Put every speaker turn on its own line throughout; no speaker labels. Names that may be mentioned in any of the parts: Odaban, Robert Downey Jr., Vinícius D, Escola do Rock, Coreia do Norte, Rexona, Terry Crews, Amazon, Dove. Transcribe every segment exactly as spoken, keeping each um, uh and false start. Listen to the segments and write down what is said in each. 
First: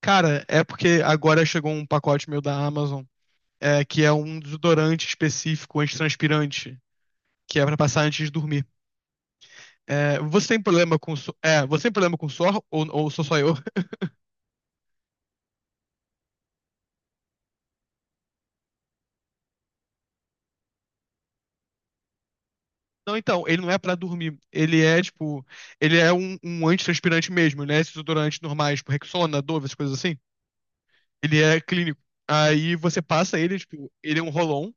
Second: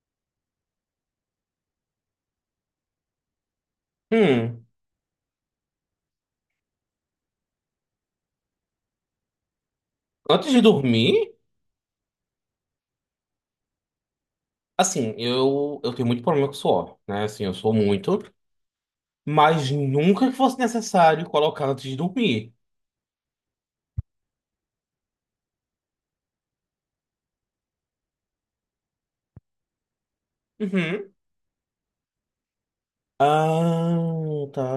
Cara, é porque agora chegou um pacote meu da Amazon, é, que é um
Hum,
desodorante específico antitranspirante, que é pra passar antes de dormir. É, você
antes de
tem problema com su-
dormir,
é, você tem problema com suor ou, ou sou só eu?
assim, eu, eu tenho muito problema com suor, né? Assim, eu sou muito, mas nunca que fosse necessário colocar antes de dormir.
Não, então, ele não é pra dormir. Ele é tipo, ele é um, um antitranspirante mesmo, né? Esses desodorantes normais, tipo Rexona, Dove, essas coisas assim.
Uhum.
Ele é clínico. Aí você passa ele, tipo, ele é um
Ah,
roll-on
tá.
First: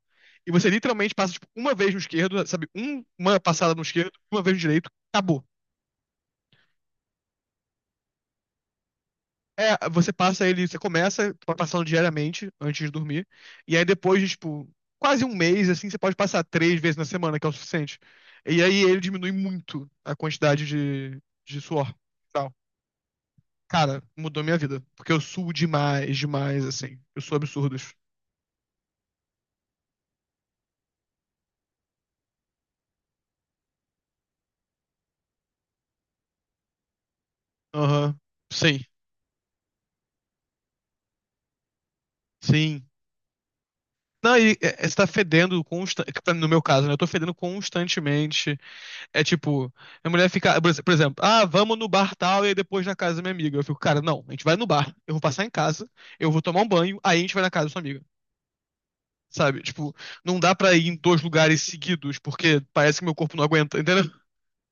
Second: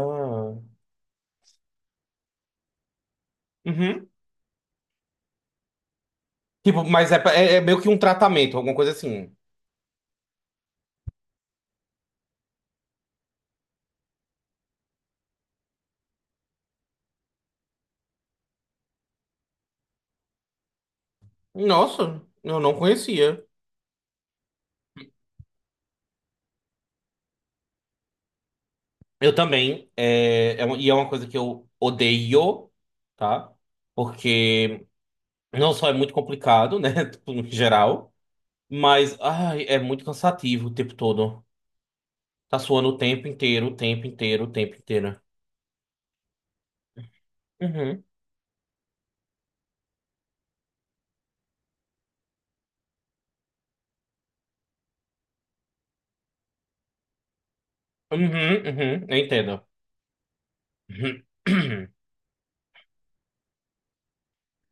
e você literalmente passa tipo uma vez no esquerdo, sabe? Um- uma passada no
Uhum.
esquerdo, uma vez no direito, acabou.
Tipo, mas é, pra- é, é meio que um tratamento, alguma coisa assim.
É, você passa ele, você começa passando diariamente antes de dormir, e aí depois de, tipo, quase um mês, assim, você pode passar três vezes na semana, que é o suficiente. E aí ele diminui muito a quantidade de, de suor.
Nossa,
Tal.
eu não conhecia.
Cara, mudou minha vida, porque eu suo demais, demais, assim. Eu sou absurdos.
Eu também, é, é uma- e é uma coisa que eu odeio, tá? Porque não só é muito complicado, né? Tipo, no geral,
Aham, Sim,
mas ai, é muito cansativo o tempo todo. Tá
sim.
suando o tempo inteiro, o tempo
Não,
inteiro,
e
o tempo
é, é, você tá
inteiro.
fedendo constantemente, no meu caso, né? Eu tô fedendo
Uhum,
constantemente. É tipo, minha mulher fica, por ex- por exemplo, ah, vamos no bar tal e aí depois na casa da minha amiga. Eu fico, cara, não, a gente vai no bar, eu vou passar em casa, eu vou tomar um banho, aí a gente vai na casa da sua amiga.
uhum, uhum, eu
Sabe?
entendo.
Tipo, não dá pra ir em dois
Uhum.
lugares seguidos, porque parece que meu corpo não aguenta, entendeu?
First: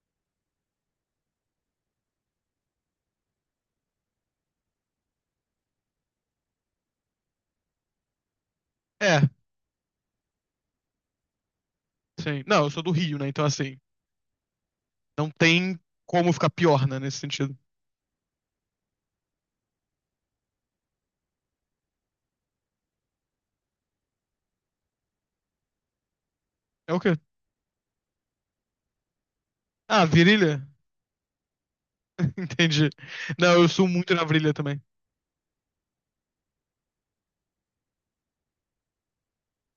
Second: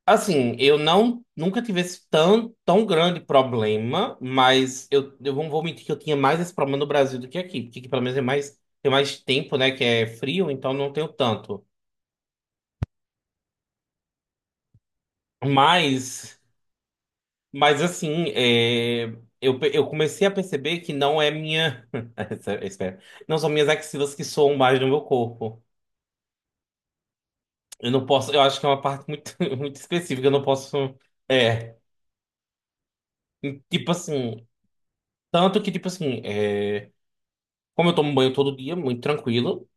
Assim, eu não nunca tive esse tão, tão grande problema, mas eu, eu não vou mentir que eu tinha mais esse problema no Brasil do que aqui, porque aqui pelo menos é mais, tem mais
É,
tempo, né, que é frio, então não tenho tanto.
sim. Não, eu sou do Rio, né? Então, assim, não tem como
Mas,
ficar pior, né, nesse sentido.
mas assim, é, eu, pe- eu comecei a perceber que não é minha, espera, não são minhas axilas que soam mais no meu corpo.
É o quê?
Eu não posso, eu acho que é uma parte muito, muito
Ah,
específica, eu não
virilha?
posso. É,
Entendi. Não, eu sou
tipo
muito na
assim,
virilha também.
tanto que, tipo assim, é, como eu tomo banho todo dia, muito tranquilo,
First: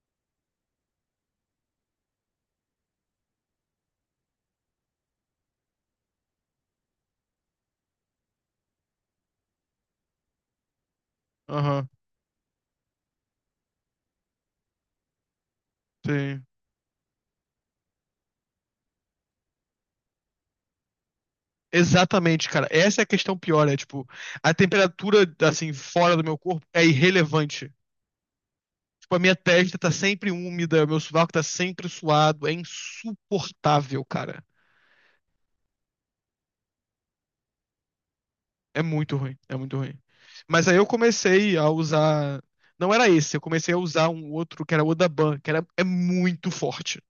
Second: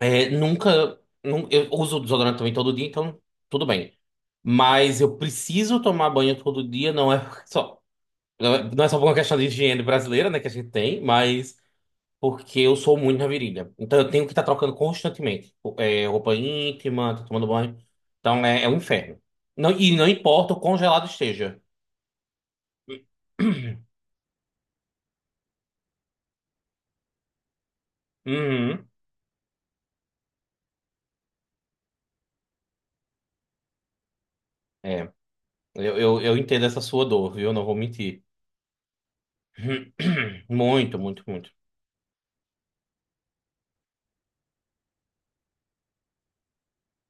é, nunca, nun- eu uso desodorante também todo dia, então tudo bem. Mas eu preciso tomar banho todo dia, não é só, não é não é só por uma questão de higiene brasileira, né, que a gente tem, mas
Aham,
porque eu sou muito na virilha. Então eu tenho que estar trocando constantemente. É, roupa
sim.
íntima, tô tomando banho. Então é, é um inferno. Não, e não importa o congelado esteja.
Exatamente, cara. Essa é a questão pior, é tipo, a temperatura, assim, fora do meu corpo é irrelevante.
Uhum.
Tipo, a minha testa tá sempre úmida, meu sovaco tá sempre suado, é insuportável, cara.
É, eu, eu, eu entendo essa sua dor, viu? Não vou mentir.
É muito ruim, é muito ruim. Mas aí eu
Muito, muito, muito.
comecei a usar, não era esse, eu comecei a usar um outro que era o Odaban, que era é muito forte.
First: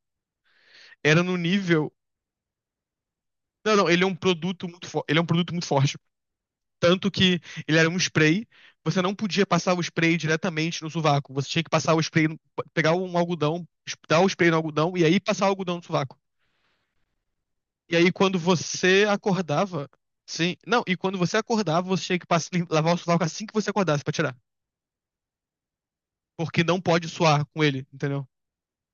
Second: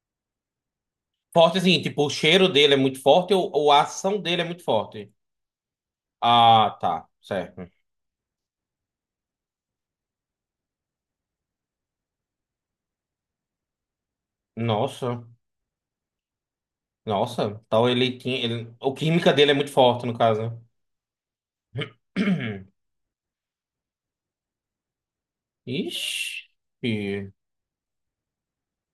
Era no
Forte assim,
nível,
tipo, o cheiro dele é muito forte ou, ou
não,
a
não, ele é um
ação dele é muito
produto muito forte,
forte?
ele é um produto muito forte.
Ah, tá,
Tanto que
certo.
ele era um spray, você não podia passar o spray diretamente no sovaco. Você tinha que passar o spray, no- pegar um algodão, dar o spray no algodão e aí
Nossa,
passar o algodão no sovaco.
nossa. Então
E aí
ele tinha.
quando
Ele, o
você
química dele é muito
acordava,
forte, no
sim,
caso.
não, e quando você acordava, você tinha que passar, lavar o sovaco assim que você acordasse pra tirar,
Ixi.
porque não pode suar com ele, entendeu?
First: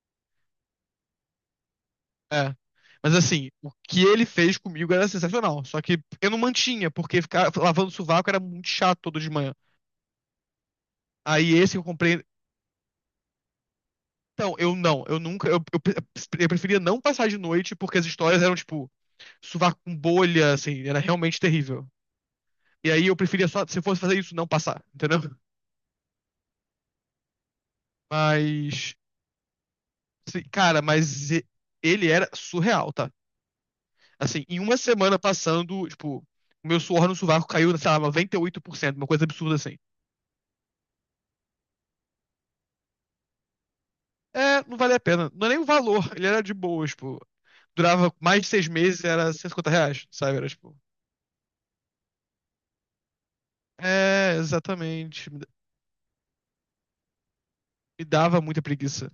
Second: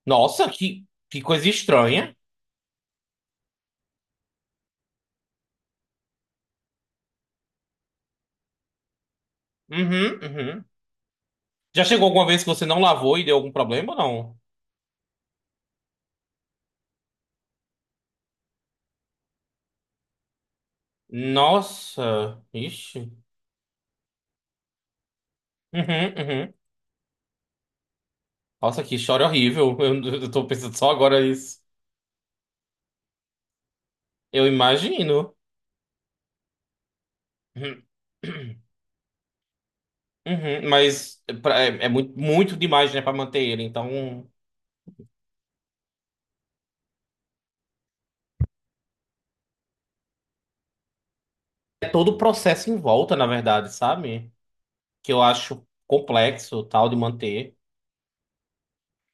Nossa, que, que coisa estranha.
É. Mas assim, o que ele fez comigo era sensacional. Só que eu não mantinha, porque ficar lavando o sovaco era muito chato todo de manhã.
Uhum, uhum.
Aí esse que eu
Já chegou
comprei,
alguma vez que você não lavou e deu algum problema ou não?
Então, eu não, eu nunca, eu, eu, pre- eu preferia não passar de noite porque as histórias eram, tipo, sovaco com bolha, assim, era realmente terrível.
Nossa,
E
ixi.
aí eu preferia só, se eu fosse fazer isso, não passar, entendeu?
Uhum, uhum. Nossa,
Mas,
que história horrível. Eu, eu
se-
tô pensando
cara,
só agora
mas e-
isso.
ele era surreal, tá? Assim,
Eu
em uma semana
imagino.
passando, tipo, o meu suor no sovaco caiu,
Uhum,
sei lá, noventa e oito por cento, uma coisa absurda assim.
uhum. Mas pra- é, é muito, muito demais, né, pra manter ele. Então,
É, não vale a pena, não é nem o valor, ele era de boa, tipo, durava mais de seis meses, era cento e cinquenta reais, sabe? Era, tipo,
é todo o processo em volta, na verdade, sabe?
é,
Que eu
exatamente, me
acho complexo, tal, de manter.
dava muita preguiça.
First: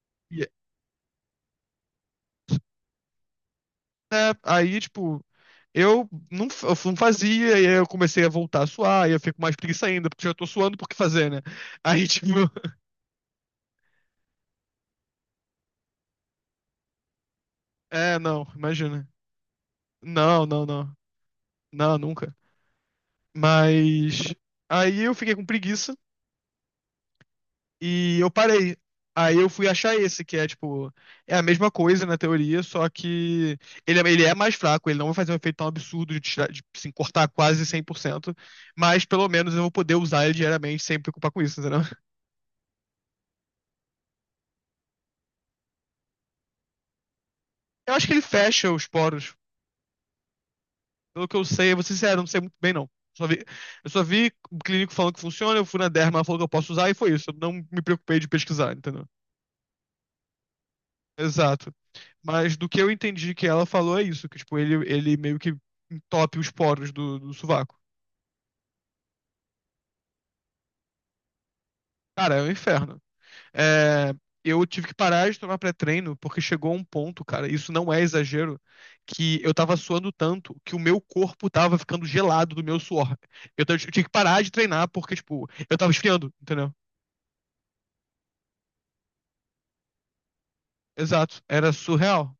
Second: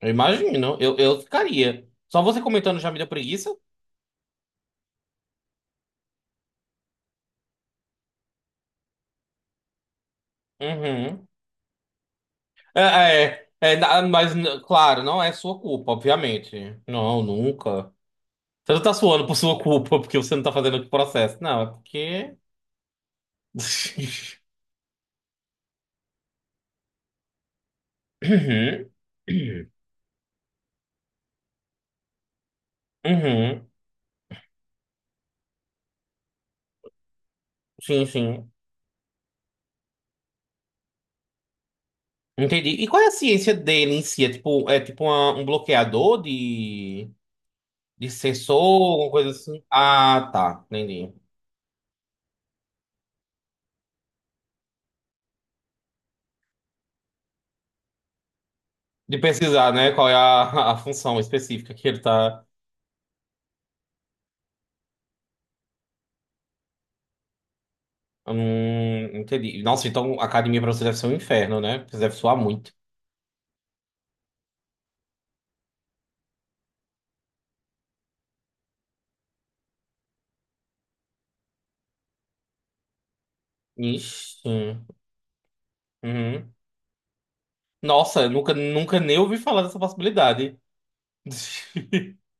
Eu
E,
imagino. Eu, eu ficaria. Só você comentando já me deu preguiça?
né, aí, tipo, eu não, f- eu não fazia, e aí eu comecei a voltar a suar, e eu fico mais preguiça ainda, porque eu já tô suando, por que
Uhum.
fazer, né? Aí, tipo,
É, é, é, na- mas, n- Claro, não é sua culpa, obviamente. Não, nunca.
é, não,
Você não tá
imagina.
suando por sua culpa, porque você não
Não,
tá
não,
fazendo o
não.
processo. Não, é
Não, nunca.
porque.
Mas aí eu fiquei com preguiça e eu parei.
Uhum.
Aí eu fui achar esse, que é tipo, é a mesma coisa na teoria, só que
Uhum.
ele, é- ele é mais fraco, ele não vai fazer um efeito tão absurdo de, tirar, de assim, cortar quase cem por
Sim,
cento
sim.
mas pelo menos eu vou poder usar ele diariamente sem me preocupar com isso.
Entendi. E qual é a ciência dele em si? É tipo, é tipo uma- um bloqueador de,
Eu acho
de
que ele
sensor,
fecha os
alguma coisa
poros.
assim? Ah, tá. Entendi.
Pelo que eu sei, eu vou ser sincero, eu não sei muito bem, não. Só vi, eu só vi o clínico falando que funciona, eu fui na derma, ela falou que eu posso usar e foi isso. Eu não me preocupei de pesquisar, entendeu?
De pesquisar, né? Qual é a, a função
Exato.
específica que ele tá.
Mas do que eu entendi que ela falou é isso, que tipo, ele, ele meio que entope os poros do, do sovaco.
Hum, entendi. Nossa, então a academia pra você deve ser um inferno, né? Porque Você deve
Cara,
suar
é um
muito.
inferno. É, eu tive que parar de tomar pré-treino porque chegou um ponto, cara, isso não é exagero, que eu tava suando tanto que o meu corpo tava ficando gelado do meu suor. Eu, t- eu tinha que parar de
Ixi.
treinar porque, tipo, eu tava esfriando,
Uhum.
entendeu?
Nossa, eu nunca, nunca nem ouvi falar dessa possibilidade.
Exato, era surreal.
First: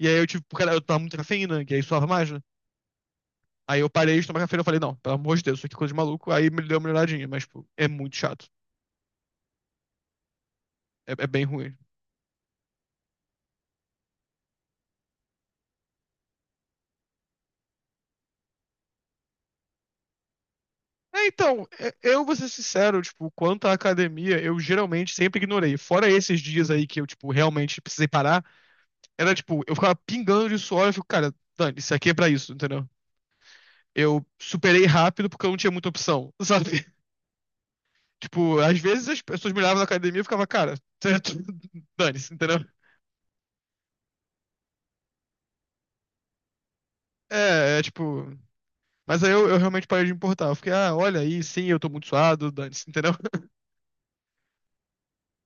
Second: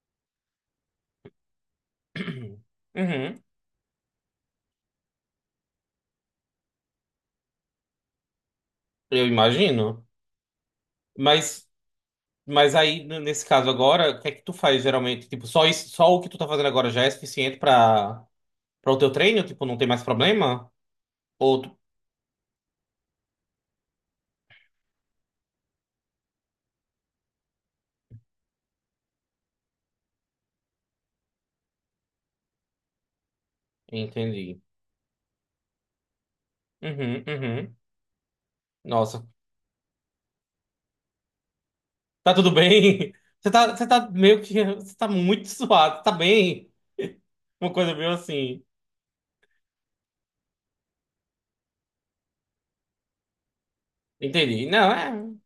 E aí eu tive, porque eu tomava muita cafeína, e aí suava mais, né?
Uhum.
Aí eu parei de tomar cafeína, e falei, não, pelo amor de Deus, isso aqui é coisa de maluco. Aí me deu uma melhoradinha, mas, tipo, é muito chato.
Eu imagino.
É, é bem
Mas,
ruim.
mas aí, n- nesse caso agora, o que é que tu faz geralmente? Tipo, só isso, só o que tu tá fazendo agora já é suficiente pra, para o teu treino? Tipo, não tem mais problema?
É,
Ou
então,
tu.
é- eu vou ser sincero, tipo, quanto à academia, eu geralmente sempre ignorei. Fora esses dias aí que eu, tipo, realmente precisei parar, era tipo, eu ficava pingando de suor, eu fico, cara, Dani, isso aqui é pra isso, entendeu? Eu
Entendi.
superei rápido porque eu não tinha muita opção, sabe?
Uhum, uhum.
Tipo, às vezes as
Nossa,
pessoas me olhavam na academia e eu ficava, cara, dane-se,
tá tudo
entendeu?
bem? Você tá, você tá meio que. Você tá muito suado, tá bem? Uma
É, é
coisa meio
tipo.
assim.
Mas aí eu, eu realmente parei de me importar. Eu fiquei, ah, olha aí, sim, eu tô muito suado, dane-se, entendeu?
Entendi. Não, é.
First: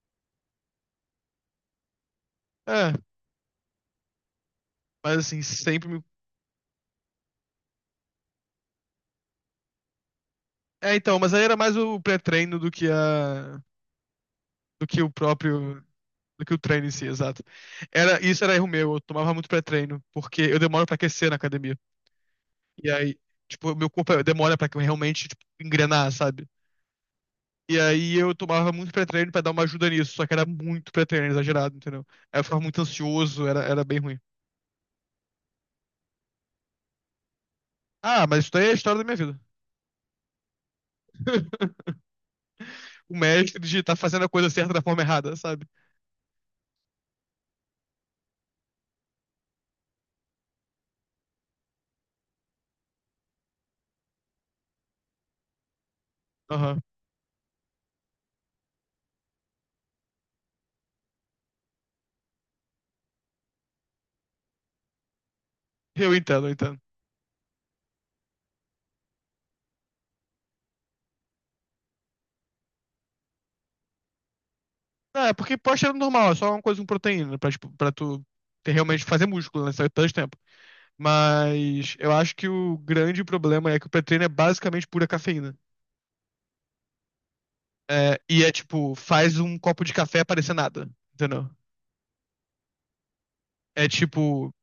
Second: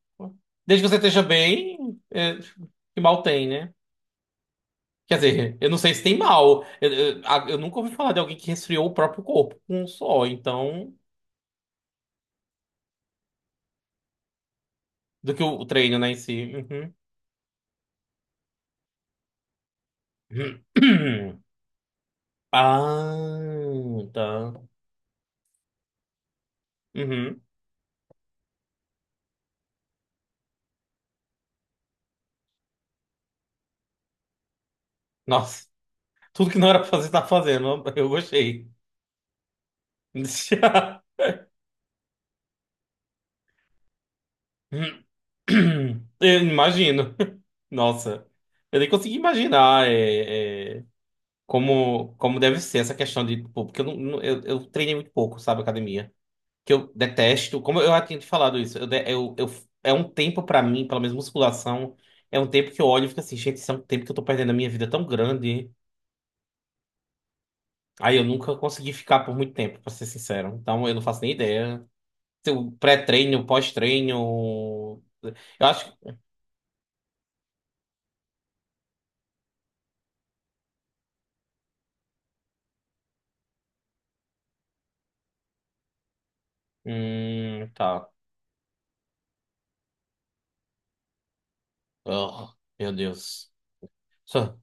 Desde que você esteja bem, é,
É,
que mal tem, né?
mas
Quer
assim,
dizer, eu não
sempre
sei se
me.
tem mal. Eu, eu, a- eu nunca ouvi falar de alguém que resfriou o próprio corpo com um só,
É,
então.
então, mas aí era mais o pré-treino do que a do que o
Do que o, o
próprio,
treino, né, em
do
si.
que o treino em
Uhum.
si, exato. Era, isso era erro meu, eu tomava muito pré-treino, porque eu demoro pra aquecer na academia. E aí, tipo, meu
Ah,
corpo demora
tá.
pra que eu realmente, tipo, engrenar, sabe?
Uhum.
E aí eu tomava muito pré-treino pra dar uma ajuda nisso, só que era muito pré-treino, exagerado, entendeu? Aí eu ficava muito ansioso, era, era bem ruim.
Nossa, tudo que não era pra fazer, tá fazendo. Eu
Ah, mas isso daí
gostei.
é a história da minha vida. O mestre de tá fazendo a coisa certa da forma errada, sabe?
Eu imagino. Nossa, eu nem consigo imaginar é, é, como, como deve ser essa questão de, tipo, porque eu, não, não- eu, eu treinei muito pouco, sabe, academia. Que
Aham.
eu detesto, como eu já tinha te falado isso, eu, de- eu, eu- é um tempo pra mim, pelo menos musculação, é um tempo que eu olho e fico assim, gente, isso é um tempo que eu tô perdendo a minha vida tão grande.
Eu entendo, eu entendo.
Aí eu nunca consegui ficar por muito tempo, pra ser sincero. Então eu não faço nem ideia. Se o pré-treino, pós-treino.
Ah, é porque
Eu acho
pós-treino
que.
normal, é só uma coisa com proteína, pra, tipo, pra tu ter- realmente fazer músculo, né? Só que tanto tempo. Mas eu acho que o grande problema é que o pré-treino é basicamente pura cafeína.
Hum, tá.
É, e é tipo, faz um copo de café parecer nada, entendeu?
Oh, meu Deus.
É tipo,
Só.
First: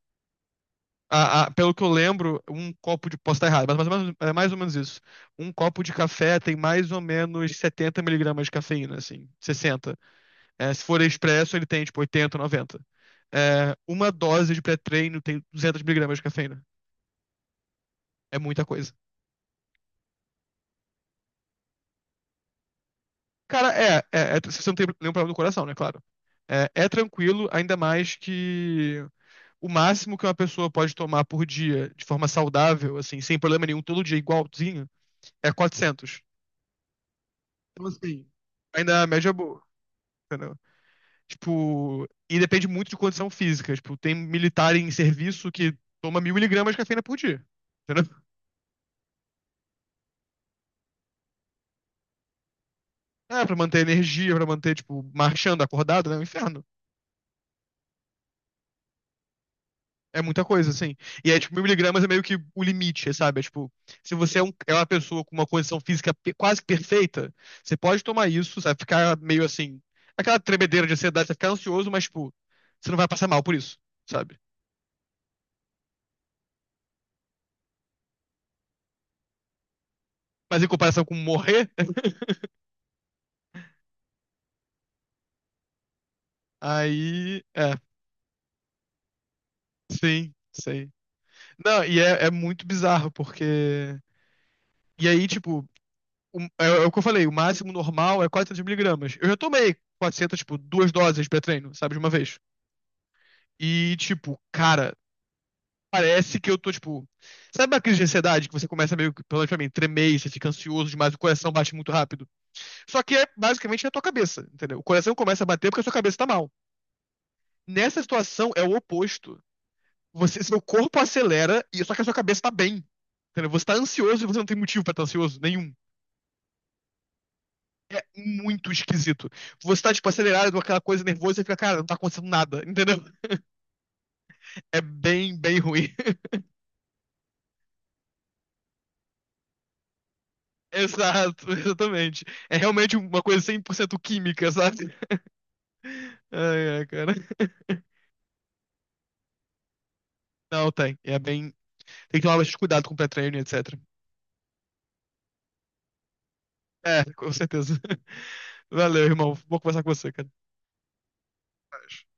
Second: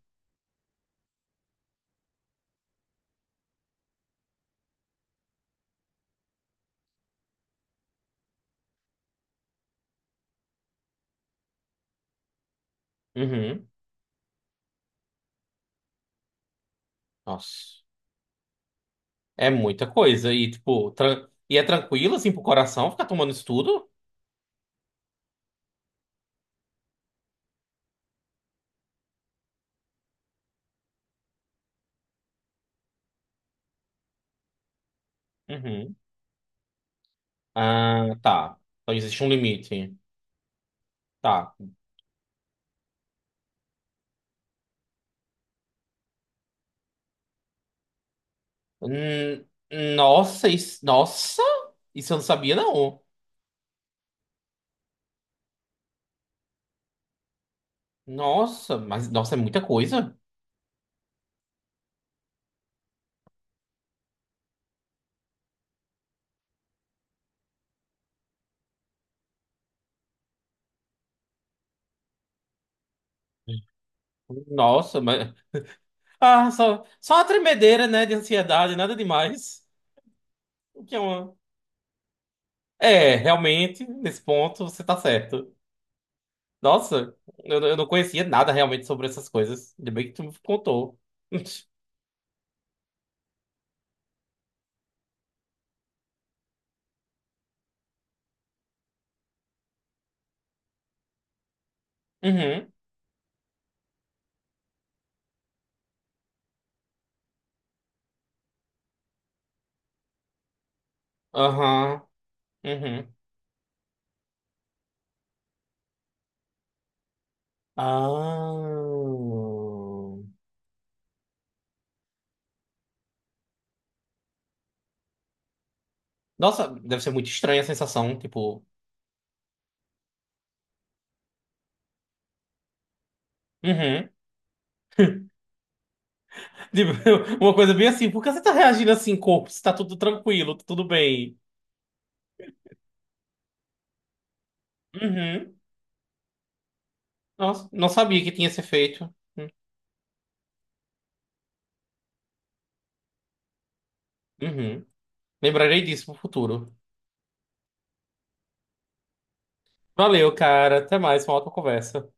a- a- pelo que eu lembro, um copo de. Posso estar errado, mas mais ou menos, é mais ou menos isso. Um copo de café tem mais ou menos setenta miligramas de cafeína, assim, sessenta. É, se for expresso, ele tem tipo oitenta, noventa.
Uhum.
É, uma dose de pré-treino tem duzentos miligramas de cafeína.
Nossa.
É muita coisa.
É muita coisa. E, tipo, tran- e é tranquilo, assim, pro coração ficar tomando isso
Cara,
tudo?
é, é, é- se você não tem nenhum problema no coração, né? Claro. É, é tranquilo, ainda mais que o máximo que uma pessoa pode tomar por dia de forma saudável, assim, sem problema nenhum, todo dia igualzinho, é
Uhum.
quatrocentos. Então,
Ah,
assim,
tá.
ainda
Então
é a
existe
média
um
é boa,
limite.
entendeu?
Tá.
Tipo, e depende muito de condição física. Tipo, tem militar em serviço que toma mil miligramas de cafeína por dia, entendeu?
Hum, nossa, isso. Nossa! Isso eu não sabia, não.
É, pra manter energia, pra manter, tipo, marchando, acordado, né? É um inferno.
Nossa, mas. Nossa, é muita coisa.
É muita coisa, assim. E aí, tipo, mil miligramas é meio que o limite, sabe? É, tipo, se você é, um- é uma pessoa com uma condição física pe- quase perfeita, você pode tomar isso, sabe? Ficar meio assim. Aquela tremedeira de ansiedade, você ficar ansioso, mas, tipo, você não vai passar mal por isso, sabe?
Nossa, mas. Ah, só, só uma tremedeira, né, de ansiedade, nada demais.
Mas em
O que é
comparação com
uma.
morrer,
É, realmente, nesse ponto, você tá certo. Nossa,
aí.
eu,
É,
eu não conhecia nada realmente sobre essas coisas. Ainda bem que tu
sim,
me
sim.
contou.
Não, e é, é muito bizarro, porque. E aí, tipo, o- é, é o que eu falei, o máximo normal é quatrocentos miligramas. Eu já tomei quatrocentos, tipo, duas doses pré-treino, sabe? De uma vez.
Uhum,
E, tipo, cara, parece que eu tô, tipo. Sabe a crise de ansiedade que você começa meio que, pelo menos pra mim, tremer, e você fica ansioso demais, o coração bate muito
aham,
rápido? Só
uhum.
que é basicamente na tua cabeça, entendeu? O coração começa a bater porque a sua cabeça tá mal. Nessa situação
Ah.
é o oposto. Você, seu corpo acelera, e só que a sua cabeça tá bem. Entendeu? Você tá ansioso e você não tem motivo pra estar ansioso nenhum.
Nossa, deve ser muito estranha a
É
sensação, tipo.
muito esquisito. Você tá, tipo, acelerado, aquela coisa nervosa e fica, cara, não tá acontecendo nada, entendeu?
Uhum.
É bem, bem ruim.
Tipo, uma coisa bem assim, por que você tá reagindo assim, corpo? Se tá tudo tranquilo, tá tudo bem.
Exato, exatamente. É realmente uma coisa cem por cento química, sabe?
Uhum.
Ai, ai, cara.
Nossa, não sabia que tinha esse efeito.
Não, tem. É bem. Tem que tomar bastante cuidado com o pré-treino, etcétera.
Uhum. Lembrarei disso pro futuro.
É, com certeza. Valeu, irmão. Vou conversar com você,
Valeu,
cara.
cara. Até mais, uma ótima conversa.